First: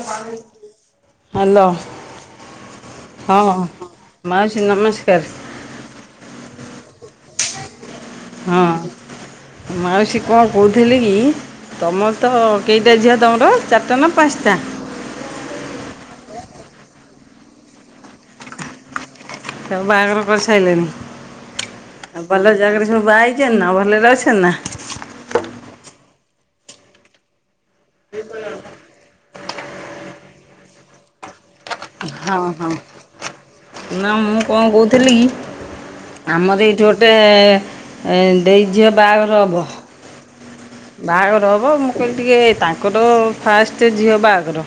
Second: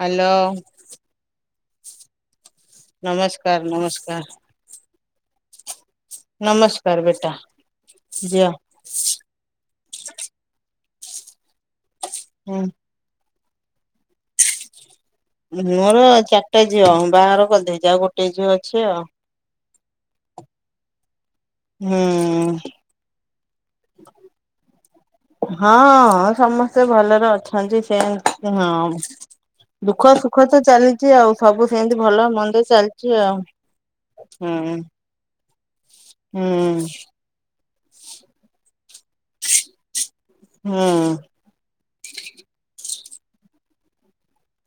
Hello hello. ହଁ ନମସ୍କାର ନମସ୍କାର ମାଉସୀ ନମସ୍କାର। ନମସ୍କାର ବେଟା। ଝିଅ। ହଁ ମାଉସୀ କଣ କହୁଥିଲେ କି? ତୁମର ତ କେଇଟା ଝିଅ ତମର ଚାରିଟା ନା ପାଞ୍ଚଟା? ମୋର ଚାରିଟା ଝିଅ ବାହାଘର କରିଦେଇଚି ଆଉ ଗୋଟଏ ଝିଅ ଅଛି ଆଉ। ତା ବାହାଘର କରିସାରିଲଣିି। ହୁଁ ଆଉ ଭଲ ଜାଗାରେ ସବୁ ବା- ନା ଭଲରେ ଅଛନ୍ତି ନା? ହଁ ସମସ୍ତେ ଭଲରେ ଅଛନ୍ତି। ସେ ହଁ ଦୁଃଖ ସୁଖ ତ ଚାଲିଛି ଆଉ ସବୁ ସେମିତି ଭଲ ହଁ ମନ୍ଦ ହଁ ଚାଲିଛି ଆଉ। ନା ମୁଁ ହୁଁ କଣ କହୁଥିଲି କି? ହୁଁ ଆମର ଏଇଠି ଗୋଟେ ଦେଇଝିଅ ବାହାଘର ହବ। ହୁଁ ବାହାଘର ହବ ମୁଁ କହିଲି ଟିକେ ତାଙ୍କର ଫାଷ୍ଟ ଝିଅ ବାହାଘର।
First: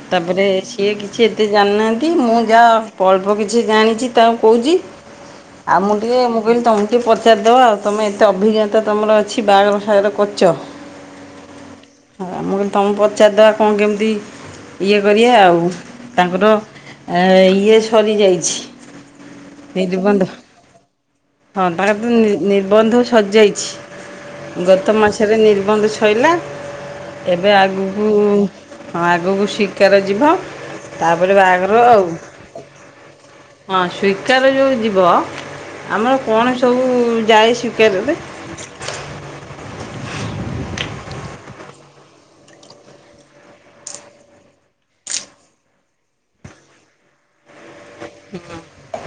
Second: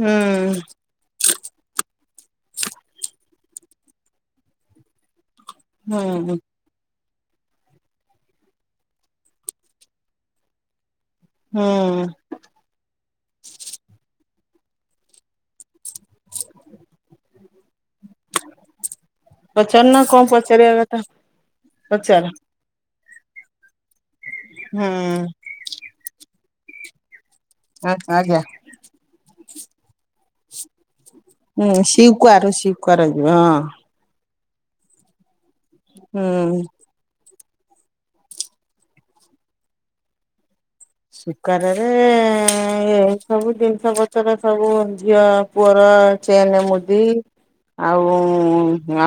ହୁଁ ତାପରେ ସିଏ କିଛି ଏତେ ଯାଣିନାହନ୍ତି କି ମୁଁ ଯାହା ଅଳ୍ପ କିଛି ଜାଣିଛି ତାକୁ କହୁଛି। ଆଉ ମୁଁ ଟିକେ ହୁଁ ମୁଁ କହିଲି ତମ ଟିକେ ପଚାରିଦେବ ଆଉ ତୁମେ ଏତେ ଅଭିଜ୍ଞତା ତୁମର ଅଛି ବାହାଘର ଫାଘର କରିଚ। ହୁଁ। ହ ମୁଁ କଲି ତମକୁ ପଚାରିଦବା କଣ କେମିତି ଇଏ କରିବା ଆଉ। ତାଙ୍କର ଆ ଇଏ ସରି ଯାଇଛି ପଚାରୁନ କଣ ନିରିବନ୍ଧ। ପଚାରିବା କଥା ହଁ ତାଙ୍କର ତ ପଚାର ନି-ନି-ନିର୍ବନ୍ଧ ସାରିଯାଇଛି ହୁଁ ଗତ ମାସରେ ନିର୍ବନ୍ଧ ସଇଲା। ଏବେ ଆଗକୁ ଆଜ୍ଞା। ହଁ ଆଗକୁ ଶି ସିକ୍ୱାର ଯିବ ତାପରେ ହୁଁ ବାହାଘର ଆଉ ସିକୁଆର ସିକୁଆର ଯିବ ହଁ। ସି ସିକ୍ୱାର ଯୋଉଁ ଯିବ ଆମର ହଁ କଣ ହୁଁ। ସବୁ ଯାଏ ସିକ୍ୱାର ରେ ସିକ୍ୱାରରେ ଏ ସବୁ ଜିନିଷ ପତର ସବୁ ଝିଅ ପୁଅର ଚେନ ମୁଦି ଆଉ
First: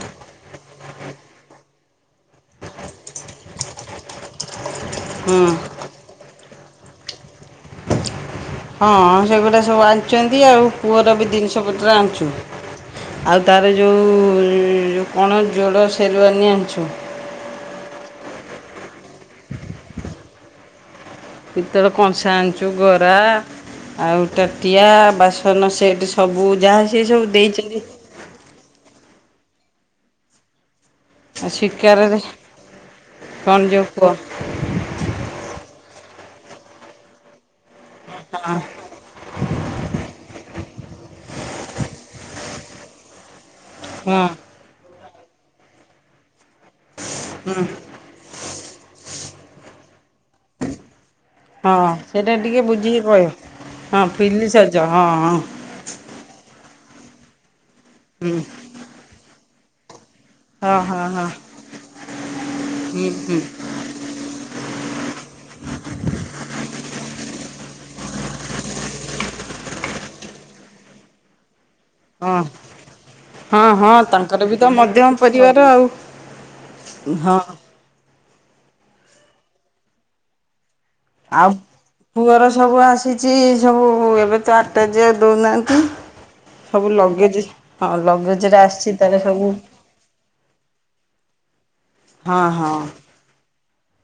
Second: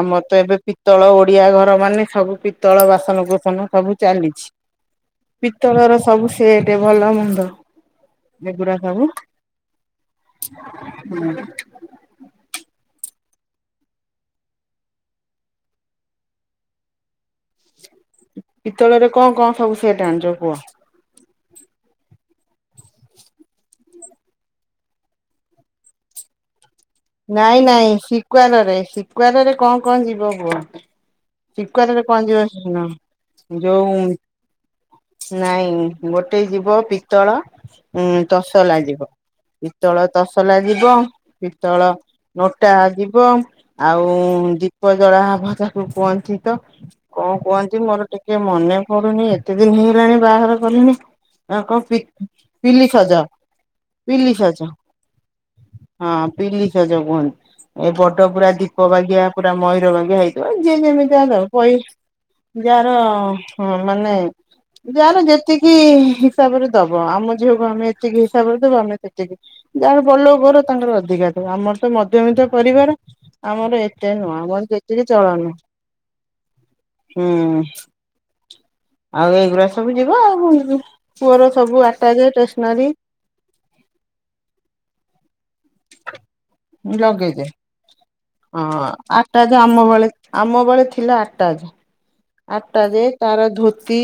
ଆମ ତ ଏବେ ପିତ୍ତଳ ଓଡିଆ ଘର ମାନେ ସବୁ ପିତ୍ତଳ ବାସନକୁସନ ସବୁ ଚାଲିଚି। ହୁଁ ପିତ୍ତଳର ସବୁ ସେଟ୍ ଭଲ ମନ୍ଦ ଏଗୁଡା ସବୁ ହଁ ସେଗୁଡ଼ା ସବୁ ଆଣିଚନ୍ତି ଆଉ ପୁଅର ବି ଜିନିଷପତ୍ର ଆଣିଚୁ। ଆଉ ତାର ଯୋଉ କଣ ଜୋଡ଼ ସେରୁୱାନି ଆଣିଚୁ। ପିତ୍ତଳରେ କଣ କଣ ସବୁ ସେଟା ଆଣିଚ କୁହ। ଆଣିଚୁ ଗରା ଆଉ ତାଟିଆ ବାସନ ସେଟ୍ ସବୁ ଯାହା ସେ ସବୁ ନାଇଁ ଦେଇଛନ୍ତି ନାଇଁ ସିକ୍ୱାରରେ ସିକ୍ୱାରରେ କଣ କଣ ଯିବ କୁହ? ଆଉ ସିକ୍ୱାରରେ ଶିକାରରେ କଣ ଯିବ ଶୁଣ କ'ଣ ଯେଉଁ ଯୋଉ କୁହ ନାଇଁ ଗୋଟେ ଯିବ ପିତ୍ତଳ ଉୁଁ ତସଲା ଯିବ ପିତ୍ତଳ ତସଲା ଯିବ ପିତ୍ତଳ ନୋଟା ଯିବ ଆଉ ହଁ ଦୀପ ଜଳାହବ ତାକୁ କୁହନ୍ତି ତ କଣ କୁହନ୍ତି ମୋର ଟିକେ ମନେ ପଡୁନି ଏତେ ଦିନ ହେଇଗଲାଣି ବାହାଘର କଲିଣି। ଆ କଣ ହଁ ସେଇଟା ଟିକେ ବୁଝିକି ପି-ପିଲିସଜା। କହିବ ହଁ ପିଲିସଜ ହଁ ହଁ। ହଁ ପିଲି ସଜ କୁହନ୍ତି ଏ ବଡ ହୁଁ ପୁରା ଦୀପ ବାଗିଆ ପୁରା ମୟୂର ବାଗିଆ ହେଇ ଥିବ ଯିଏ ହଁ ହଁ ଯେମିତି ହଁ ଦେଉ ପଇ ଯାହାର ହୁଁ ହୁଁ ହଁ ମାନେ ଯାହାର ଯେତିକି ହିସାବରେ ଦବ ଆମ ଝିଅକୁ ଆମେ ଏତିକି ହିସାବରେ ଦେବୁ ଆମେ ସେତିକି। ଯାହାର ବଡ ଲୋକ ଘର ତାଙ୍କର ଅଧିକା ଦେବେ ଆମର ତ ହଁ ମଧ୍ୟବିତ୍ତ ପରିବାର ହଁ ଆମର ହଁ ଏତେ ନୁହଁ ତାଙ୍କର ବି ଆମର ତ ଯେତିକି ମଧ୍ୟମ ଚଳଣିୟ। ପରିବାର ଆଉ ହଁ ହୁଁ ଆଉ ଏଇଗୁରା ସବୁ ଯିବା ଆଉ କଣ ଯିବ। ପୁଅର ଆଉ ସବୁ ଆ ପୁଅର ସବୁ ଆସିଚି ସବୁ ଏବେ ତ ଆଟାଜି ଆଉ ଦୋଉନାହାନ୍ତି। ଲଗେଇଦେ ହଁ ଆସିଛି ତାର ସବୁ ଆଟାଜ ଆମ ବେଳେ ଆମ ବେଳେ ଥିଲା ଆଟା ଜ ହଁ ହଁ ଆଟାଜେ କାହାର ଧୋତି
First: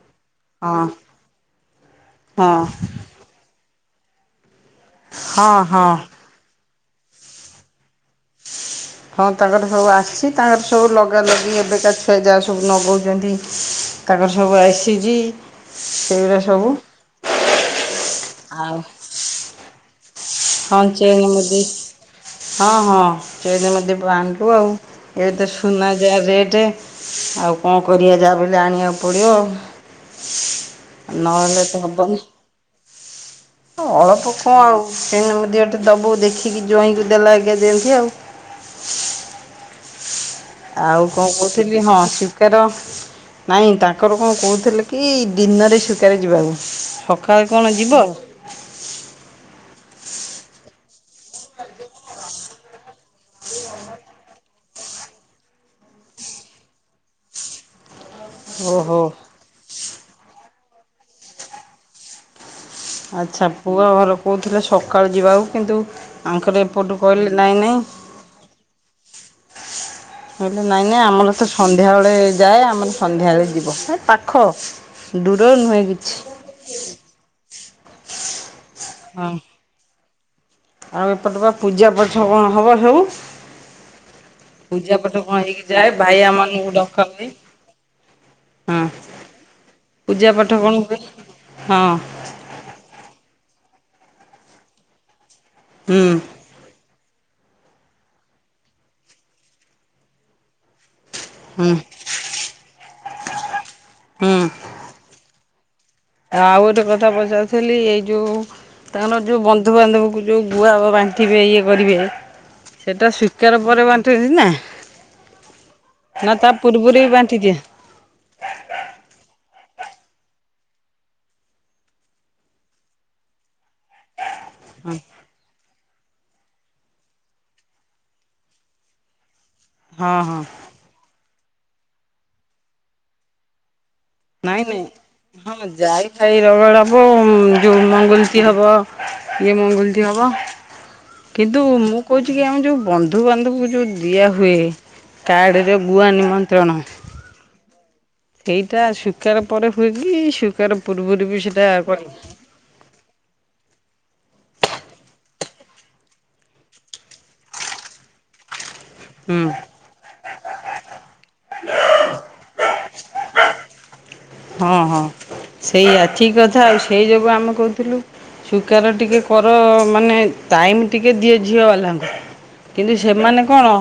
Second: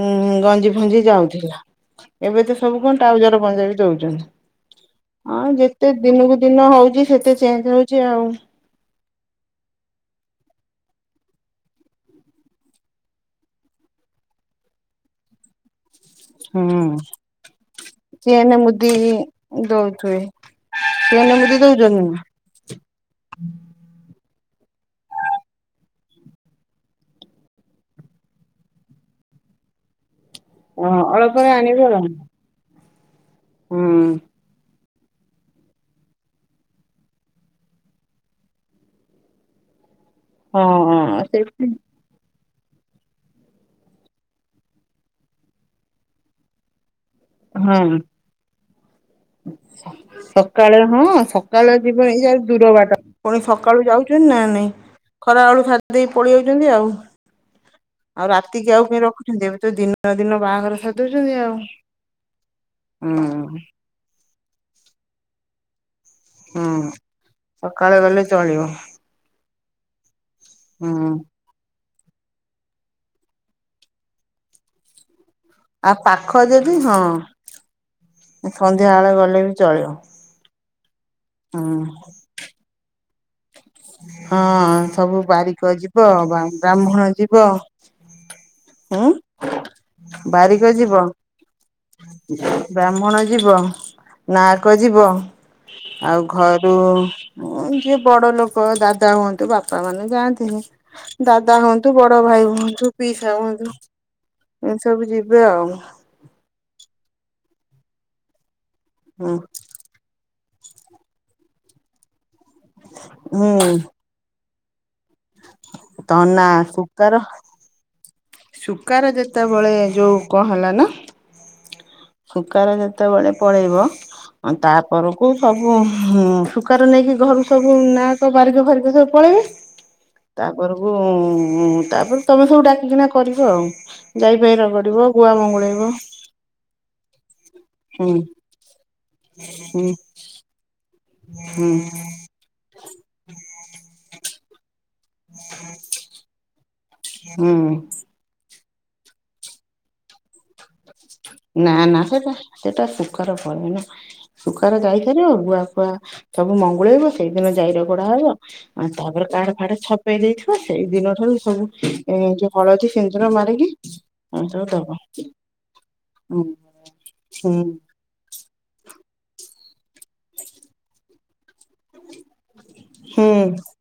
ଉଁ ଗଞ୍ଜି ହଁ। ଫଞ୍ଜି ଯାଉଥିଲା ଏବେ ହଁ ତ ସବୁ କଣ ଟାଉଜର ପଞ୍ଜାବି ଦୋଉଚନ୍ତି। ଆଉ ହଁ ଯେତେ ହଁ ଦିନକୁ ଦିନ ହୋଉଚି ସେତେ ଚେଞ୍ଜ ହୋଉଚି ଆଉ। ହଁ ତାଙ୍କର ସବୁ ଆସିଚି ତାଙ୍କର ସବୁ ଲଗା ଲଗି ଏବେକା ଛୁଆ ଯାହା ସବୁ ନଗୋଉଚନ୍ତି। ତାଙ୍କର ସବୁ ଆସିଜି। ହୁଁ ଚେନ ଆଉ ମୁଦି ଦୋଉଥୁବେ। ହଁ ଚେନ ମୁଦି ହଁ ହଁ ଚେନ ମୁଦି ଦୋବୁ ଆଉ ଏବେ ତ ସୁନା ଯାହା ରେଟ୍ ଆଉ କଣ କରିବା ଯାହାବି ହେଲେ ଆଣିବାକୁ ପଡ଼ିବ। ହଁ ଓଃ ଅଳପରେ ନହେଲେ ଆଣିବ ତ ଆଉ। ହବନି। ହୁଁ। ଅଳପ କଣ‌ ଆଉ କାହିଁକନା ମୁଦି ଗୋଟେ ଦବୁ ଦେଖିକି ଜ୍ୱାଇଁ କୁ ଦେଲାବାଗିଆ ଦିଅନ୍ତି ଆଉ। ହଁ ଆଉ କଣ ସେଠି କୋହୁଥିଲି ହଁ ସ୍ବିକାର ନାଇଁ ତାଙ୍କର କଣ କୋହୁଥିଲେ କି ଦିନରେ ସ୍ବିକାର ଯିବାକୁ। ସ ଖାଳେ କଣ ଯିବ? ସ-ସକାଳେ ହଁ ସକାଳେ ଯିବ ଏଇ ଯାହାର ଦୂର ବାଟ। ପୁଣି ସକାଳୁ ଯାଉଚନ୍ତି ନା ନାଇଁ ଖରା ବେଳୁ ସାରି ଦେଇକି ପଳେଇ ଆଉଚନ୍ତି ଆଉ। ଆଉ ରାତିକି ଆଉ ଓହୋ କାଇଁ ରଖୁଚନ୍ତି ଏବେ ତ ଦିନ [unintelligible] ଦିନ ବାହାଘର ସାରି ଦୋଉଚନ୍ତି ଆଉ। ଆଚ୍ଛା ହୁଁ। ପୁଅ ଘର କୋହୁଥିଲେ ସକାଳୁ ଯିବାକୁ କିନ୍ତୁ ଆଙ୍କର ହୁଁ ଏପଟୁ କହିଲେ ନାଇଁ ନାଇଁ ସକାଳେ ଗଲେ ଚଳିବ। ବୋଇଲେ ନାଇଁ ନାଇଁ ହୁଁ। ଆମର ତ ସନ୍ଧ୍ୟାବେଳେ ଯାଏ ଆମର ସନ୍ଧ୍ୟାବେଳେ ଯିବ ଏ ପାଖ ଦୂର ନୁହେଁ ଆଉ କିଛି ପାଖ ଯଦି ହଁ। ସନ୍ଧ୍ୟା ବେଳେ ହଁ ଗଲେ ବି ଚଳିବ ଆଉ ଏପଟେ ବା ହଁ। ପୂଜା ପାଠ କଣ ହବ ସବୁ। ହଁ ପୂଜା ପାଠ ସବୁ କଣ ହେଇକି ବାରିକ ଯାଏ ଯିବ ଭାଇଆ ମାନଙ୍କୁ ଡକା ବା-ବ୍ରାହ୍ମଣ ହୁଏ ଯିବ। ହଁ ଉଁ ପୂଜା ପାଠ କଣ ବାରିକ ହୁଏ ଯିବ। ହଁ ବ୍ରାହ୍ମଣ ଯିବ ନାହକ ଯିବ। ହୁଁ ଆଉ ଘରୁ ହଁ ଯିଏ ବଡ ଲୋକ ଦାଦା ହୁଅନ୍ତୁ, ବାପା ମାନେ ଯାଆନ୍ତିନି। ଦାଦା ହୁଁ ହୁଅନ୍ତୁ, ବଡ ଭାଇ ହୁଅନ୍ତୁ, ପିଇସା ହୁଅନ୍ତୁ, ହୁଁ ଏମିତି ସବୁ ଯିବେ ଆଉ ଆଉ ଗୋଟେ କଥା ପଚାରୁଥିଲି ଏଇ ଯୋଉ ତାଙ୍କର ହୁଁ ଯୋଉ ବନ୍ଧୁବାନ୍ଧବ କ ଯୋଉ ଗୁଆବ ବାଣ୍ଟିବେ ଇଏ କରିବେ ସେଇଟା ସ୍ୱୀକାର ହୁଁ ପରେ ବାଣ୍ଟୁଛନ୍ତି ନା ନା ତନା ତା ପୂର୍ବରୁ ବାଣ୍ଟି ଦିଅନ୍ତି। ସୁୁଖାର ଯେତେବେଳେ ଯୋଉ କଣ ହେଲା ନା ସୁୁଖାରେ ଯେତେବେଳେ ପଳେଇବ ହଁ ତାପରକୁ ସବୁ ହୁଁ ଶୁକାରାର ନେଇକି ଘରକୁ ସବୁ ନାହାକ, ବାରିକ ଫାରିକ ସବୁ ପଳେଇବେ। ହଁ ହଁ ତାପରକୁ, ତାପରେ ତମେ ସବୁ ଡାକିକିନା କରିବ ଆଉ ଯାଇଫାଇ ନାଇଁ ନାଇଁ ରଗଡିବ। ଗୁଆ ହଁ ମଙ୍ଗୁଳେଇବ ଯାଇ ଫାଇ ରଗଳ, [unintelligible] ହବ ଯୋଉ ହୁଁ ମଙ୍ଗୁଲଚ ହବ ଇଏ ହୁଁ ମଙ୍ଗୁଲଟି ହବ। କିନ୍ତୁ ହୁଁ ମୁଁ କହୁଛି କି ଆମ ଯେଉଁ ବନ୍ଧୁବାନ୍ଧବଙ୍କୁ ଯେଉଁ ଦିଆହୁୁଏ। କାର୍ଡ଼ରେ ଗୁଆ ନିମନ୍ତ୍ରଣ। ହୁଁ ସେଇଟା ଶୁଖାର ପରେ ହୁଏକି, ଶୁଖାର ନା ନା ସେଟା, ସେଟା ଶୁଖାର ପରେ ନା ଶୁଖାରେ ଯାଇସାରିବ, ଗୁଆ ଫୁଆ ସବୁ ମଙ୍ଗୁଳେଇବ, ସେଇଦିନ ଯାଇରଗଡା ହବ। ଆଉ ତାପରେ ହୁଁ କାଡ ଫାଡ ଛପେଇ ଦେଇଥିବ ସେଇ ଦିନ ଠାରୁ ସବୁ ଏ ଯୋଉ ହଳଦୀ ସିନ୍ଦୁର ମାରିକି ସବୁ ହଁ ଦବ ହଁ ସେଇ ଆଛି ହୁଁ କଥା ଆଉ, ସେଇ ଯୋଗୁଁ ଆମେ ହୁଁ। କହୁଥିଲୁ ସୁକାର ଟିକେ କର ମାନେ, ଟାଇମ ଟିକେ ଦିଏ ଝିଅ ବାଲାଙ୍କୁ କିନ୍ତୁ ହୁଁ ସେମାନେ କଣ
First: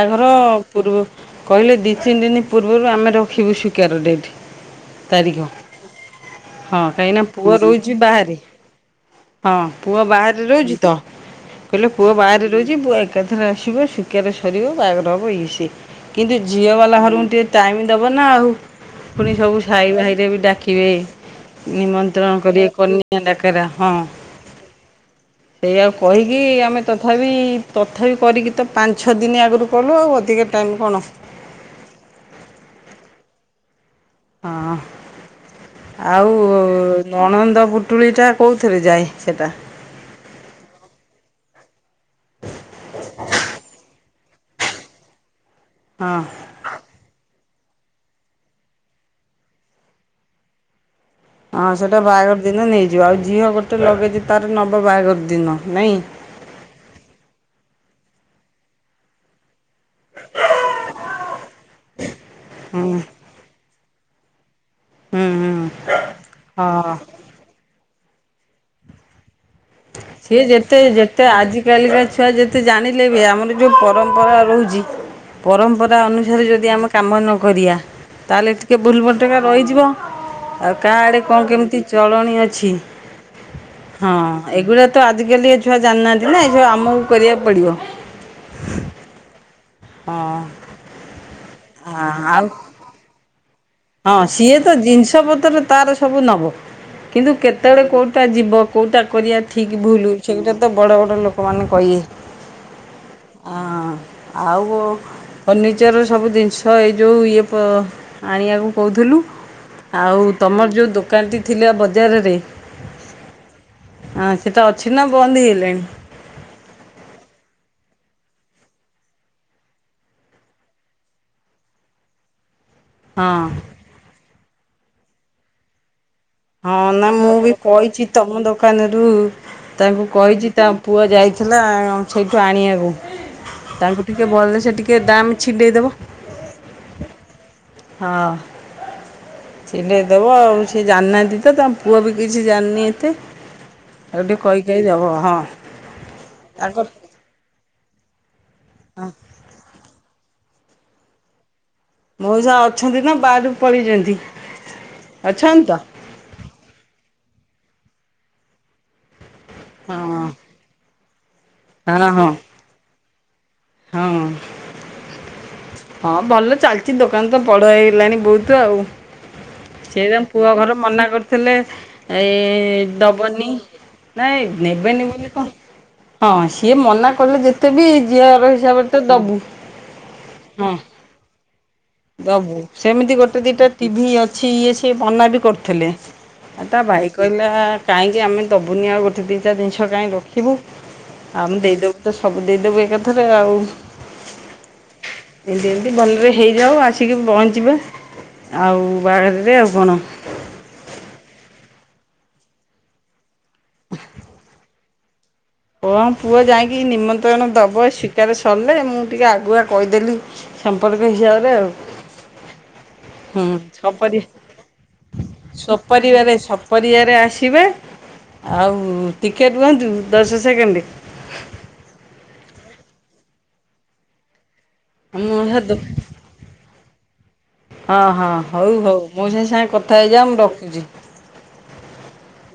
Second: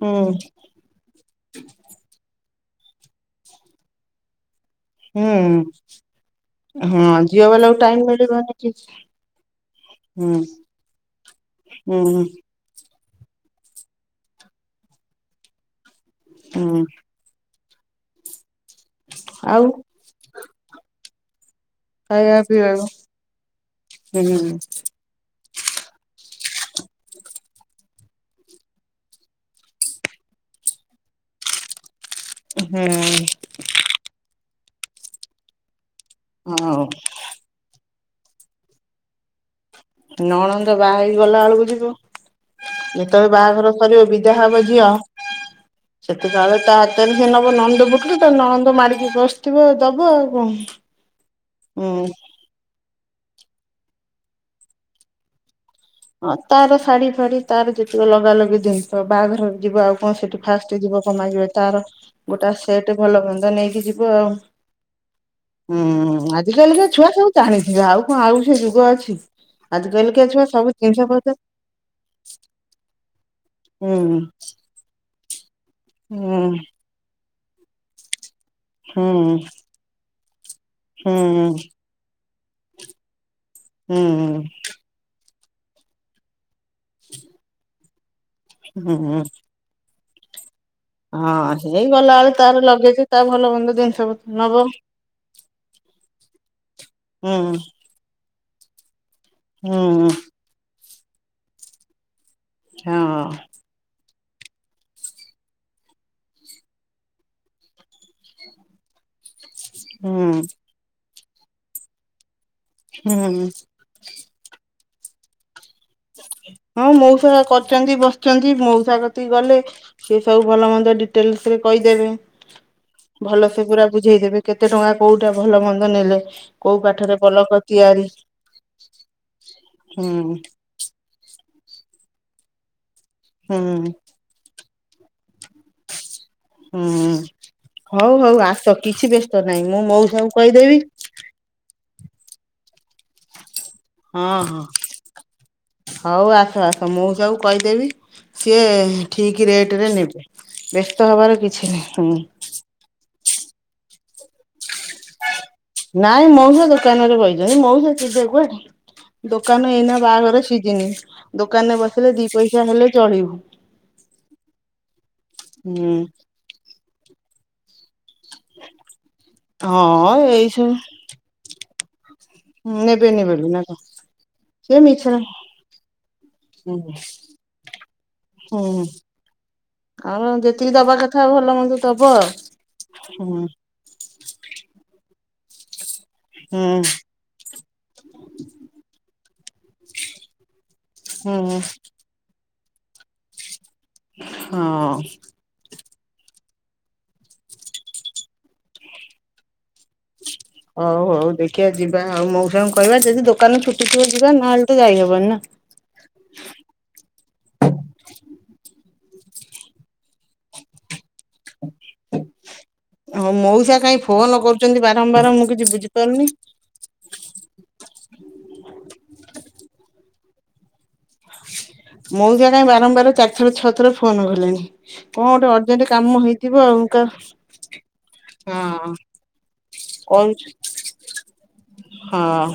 ହୁଁ ପୂର୍ବ, କହିଲେ ଦି ତିନି ଦିନି ପୂର୍ବରୁ ଆମେ ରଖିବୁ ସୁଖାର ରେ ଏଠି। ତାରିଖ ହୁଁ ହଁ ହଁ କାହିଁକିନା ଝିଅ ପୁଅ ବାଲାକୁ ରହୁଛି ଟାଇମ ବାହାରେ। ମିଳିବନି ଠିକ୍ ସେ। ହଁ ପୁଅ ହୁଁ ବାହାରେ ରହୁଛି ତ, କହିଲେ ପୁଅ ହୁଁ ବାହାରେ ରହୁଛି। ପୁଅ ଏକାଥରେ ଆସିବ, ଶୁଖାରେ ସରିବ ବାହାଘର ହବ ଇଏ ସିଏ କିନ୍ତୁ ଝିଅ ହୁଁ ବାଲା ଘର ଟିକେ ଟାଇମ ଦବ ନା ଆଉ। ପୁଣି ଆଉ ସବୁ ସାଇ ଭାଇରେ ବି ଡାକିବେ, ନିମନ୍ତ୍ରଣ ଖାଇବା କରିବେ ପିଇବାକୁ କନ୍ୟା ଡାକରା। ହଁ ହୁଁ ହୁଁ। ସେଇ ଆଉ କହି ଆମେ ତଥାପି, ତଥାପି କରିକି ତ ପାଞ୍ଚ ଛଅ ଦିନ ଆଗରୁ କଲୁ ଆଉ ଅଧିକା ଟାଇମ୍ କଣ? [unintelligible] ହୁଁ। [unintelligible] ହଁ ଆଉ ହଉ ନଣନ୍ଦ ପୁ ଟୁଳି ଟା କୋଉଥିରେ ଯାଏ ସେଟା? ନଣନ୍ଦ ବାହା ହେଇକି ଗଲା ବେଳକୁ ଯିବ, ଯେତେବେଳେ ବାହାଘର ସରିବ ବି ଦା ହେବ ଝିଅ, ହଁ। ସେତେ କଳେ ତା ହାତରେ ସେ ନ ନଣନ୍ଦ ପୁଟୁଳୀ, ତ ନଣନ୍ଦ ମାରିକି ବସିଥିବ, ଦବ ଆଉ କଣ। ହଁ ହୁଁ ସେଟା ବାହାଘର ଦିନ ନେଇଯିବ ଆଉ ଝିଅ ଗୋଟେ ଲଗେଜ ତାର ନବ ବାହାଘର ଦିନ। ନାଇଁ। ହଁ ତାର ଶାଢୀ ଫାଢୀ ତାର ଯେତିକ ଲଗାଲଗି ଜିନିଷ ବାହାଘର ଯିବ ଆଉ କଣ ସେଠି ଫାଷ୍ଟ ଯିବତାର [unintelligible] ଗୋଟେ ସେଟ୍ ହୁଁ। ଭଲ ଗନ୍ଧ ନେଇକି ଯିବ। ହୁଁ ହୁଁ ହଁ ଆଜିକାଲିର ହଁ ଛୁଆ ସବୁ ଜାଣିଥିବ ଆଉ ଣ ଆଉ ସେ ଯୁଗ ଅଛି, ଆଜି କାଲିକା ସିଏ ଛୁଆ ସବୁ ଯେତେ ଜିନିଷ ଯେତେ ପତ୍ର ଆଜ କାଲିକା ଛୁଆ ଯେତେ ଜାଣିଲେ ବି, ଆମର ଯୋଉ ହୁଁ ପରମ୍ପରା ରହୁଛି ପରମ୍ପରା ହୁଁ ଅନୁସାରେ ଯଦି ଆମେ କାମ ନକରିବା। ତା ହେଲେ ଟିକିଏ ହୁଁ ଭୁଲଭଟକା ରହିଯିବ, ଆଉ କା ହୁଁ ଆଡ଼େ କଣ କେମିତି ଚଳଣି ଅଛି ହୁଁ ହଁ ହୁଁ। ଏଗୁଡ଼ା ତ ଆଜିକାଲି ଏ ଛୁଆ ଜାଣିନାହାନ୍ତି ନା, ଏସବୁ ଆମକୁ କରିବାକୁ ପଡ଼ିବ। ହୁଁ ହଁ। ହଁ। ହଁ ହେଇଗଲା ବେଳେ ଆଉ ତାର ଲଗେଜ ତା ଭଲ ମନ୍ଦ ଜିନିଷ ହଁ ପତ୍ର ସିଏ ନବ। ତ ଜିନିଷ ପତ୍ର ତାର ସବୁ ନବ କିନ୍ତୁ ହୁଁ କେତେବେଳେ କୋଉଟା ଯିବ କେଉଁଟା କରିବା ଠିକ୍ ହୁଁ ଭୁଲୁ ସେଇଗୁଟା ତ ବଡ଼ ବଡ଼ ଲୋକମାନେ କହିବେ। ହଁ। ହଁ ଆଉ ଫର୍ଣ୍ନିଚର ସବୁ ଜିନିଷ ଏଇ ଯେଉ ଇଏ ପ ଆଣିବାକୁ କହୁଥିଲୁ ହୁଁ ଆଉ ତମର ଯେଉଁ ଦୋକାନଟି ଥିଲା ବଜାରରେ ହୁଁ। ହଁ ସେଟା ଅଛି ନା ବନନ୍ଦ ହେଇଗଲାଣି? ହଁ ମଉସା କରିଛନ୍ତି ବସିଛନ୍ତି ମଉସା କତିକି ଗଲେ ସେ ସବୁ ଭଲ ମନ୍ଦ ଡିଟେଲସରେ କହିଦେବେ ହଁ ଭଲ ସେ ପୁରା ବୁଝେଇଦେବେ କେତେ ଟଙ୍କା କୋଉଟା ଭଲ ମନ୍ଦ ନେଲେ ହଁ କୋଉ ନା କାଠରେ ମୁଁ ବି ପଲଙ୍କ ତିଆରି କହିଛି ତମ ଦୋକାନରୁ ତାଙ୍କୁ ହୁଁ କହିଛି ତା ପୁଅ ଯାଇଥିଲା ସେଇଠୁ ଆଣିବାକୁ। ହୁଁ ତାକୁ ଟିକେ ଭଲ ସେ ଟିକେ ଦାମ ଛିଣ୍ଡେଇଦବ। ହୁଁ ହ। ହଉ ହଁ ହଉ ଆସ କିଛି ବ୍ୟସ୍ତ ନହିଁ ମୁଁ ମଉସା କୁ କହିଦେବି ହଁ ପୁଅ ବି କିଛି ଜାଣିନି ଏତେ ଆଉ ହଁ ଟିକେ କହି ହଁ କହି ଦବ ହଁ ହଉ ଆସ ଆସ ତାଙ୍କ ମୁଁ ସବୁ କହି ଦେବି ସିଏ ହଁ ଠିକ ରେଟ ରେଟରେ ନେବେ ବ୍ୟସ୍ତ ହବାର କିଛି ନାହିଁ ହୁଁ ମଉଷା ଅଛନ୍ତି ନା ବାରୁ ପଳେଇଛନ୍ତି? ଅଛନ୍ତି ତ ନାଇଁ ମଉସା ଦୋକାନରେ ବଇଛନ୍ତି ମଉସା ଯିବେ କୁଆଡେ। ଦୋକାନ ହଁ ଏଇନା ବାହାଘର ସିଝିନି ଦୋକାନରେ ହଁ ବସିଲେ ଦି ହଁ ପଇସା ହେଲେ ଚଳିବୁ। ହଁ ହୁଁ ହଁ ଭଲ ଚାଲିଛି ଦୋକାନ ତ ବଡଇ ହେଲାଣି ବହୁତ ଆଉ ହଁ ସେଟ ଏଇ ପୁଅ ସବୁ ଘର ମନା କରିଥିଲେ ଏଇ ନେବେନି ଦବନି ବୋଲି ନା କଣ ନାଇଁ ସେ ନେବେନି ମିଛରେ ବୋଲି କହ ହଁ ସିଏ ହୁଁ ମନା କଲେ ଯେତେ ବି ଝିଅର ହୁଁ ହିସାବରେ ତ ଦବୁ। ଆଉ ହଁ ଯେତିକି ଦବା କଥା ଭଲ ମନ୍ଦ ଦବ ଆଉ ଦବୁ ସେମିତି ଗୋଟେ ହୁଁ ଦିଟା ଟିଭି ଅଛି। ସେ ଇଏ ସ ବନା ବି କରୁଥିଲେ। ଆ ତା ହୁଁ ଭାଇ କହିଲା କାହିଁକି ଆମେ ଦେବୁନି ଆଉ ଗୋଟେ ଦିଇଟା ଜିନିଷ କାଁକି ରଖିବୁ ହୁଁ ଆମେ ଦେଇଦବୁ ତ ସବୁ ଦେଇଦବୁ ଏକାଥରେ ଆଉ। ହଁ ଏଡି ଏତି ବନରେ ହେଇଯାଉ ଆସିକି ପହଞ୍ଚିବେ ଆଉ ବାଘରେ ଆଉ। କଣ? ହଉ ହଉ ଦେଖ ଦେଖଆ ଯିବା ଆଉ ମୋ ସାୟୁ କହିବା ଯଦି ଦୋକାନ ଛୁଟି, ଥିବ ଯିବା ନହେଲେ ତ ଯାଇହବନି ନା। ମତେ କଣ ଦେବ ଶିକାର ସରିଲେ, ମୁଁ ଟିକେ ଆଗୁଆ କହିଦେଲି ସମ୍ପର୍କ ହିସାବରେ ଆଉ। ହଁ [inaudible] ମଉସା କାଇଁ ହୁଁପ ଫୋନ କରୁଛନ୍ତି ବାରମ୍ବାର ମୁଁ କିଛି ବୁଝିପାରୁନି। ସପରିବାରେ ସପରଆରେ ଆସିବେ ଆଉ ଟିକେଟ କୁହନ୍ତୁ ଦଶ ସେକେଣ୍ଡରେ ମୁ ଯା କାଇ ବାରମ୍ବାର ଚାରିଥର ଛଅ ଥର ଫୋନ ଗଲିଣି? କଣ ମୋ ଗୋଟେ ସହିତ ଅର୍ଜେଣ୍ଟ କାମ ହେଇଥିବ ଆଉ। ହଁ ହଁ ହଉ ହଉ ମୁଁ ସେ ସାଙ୍ଗେ କଥା ହେଇଯା, ମୁ କହୁଛି ରଖୁଛି। ହଁ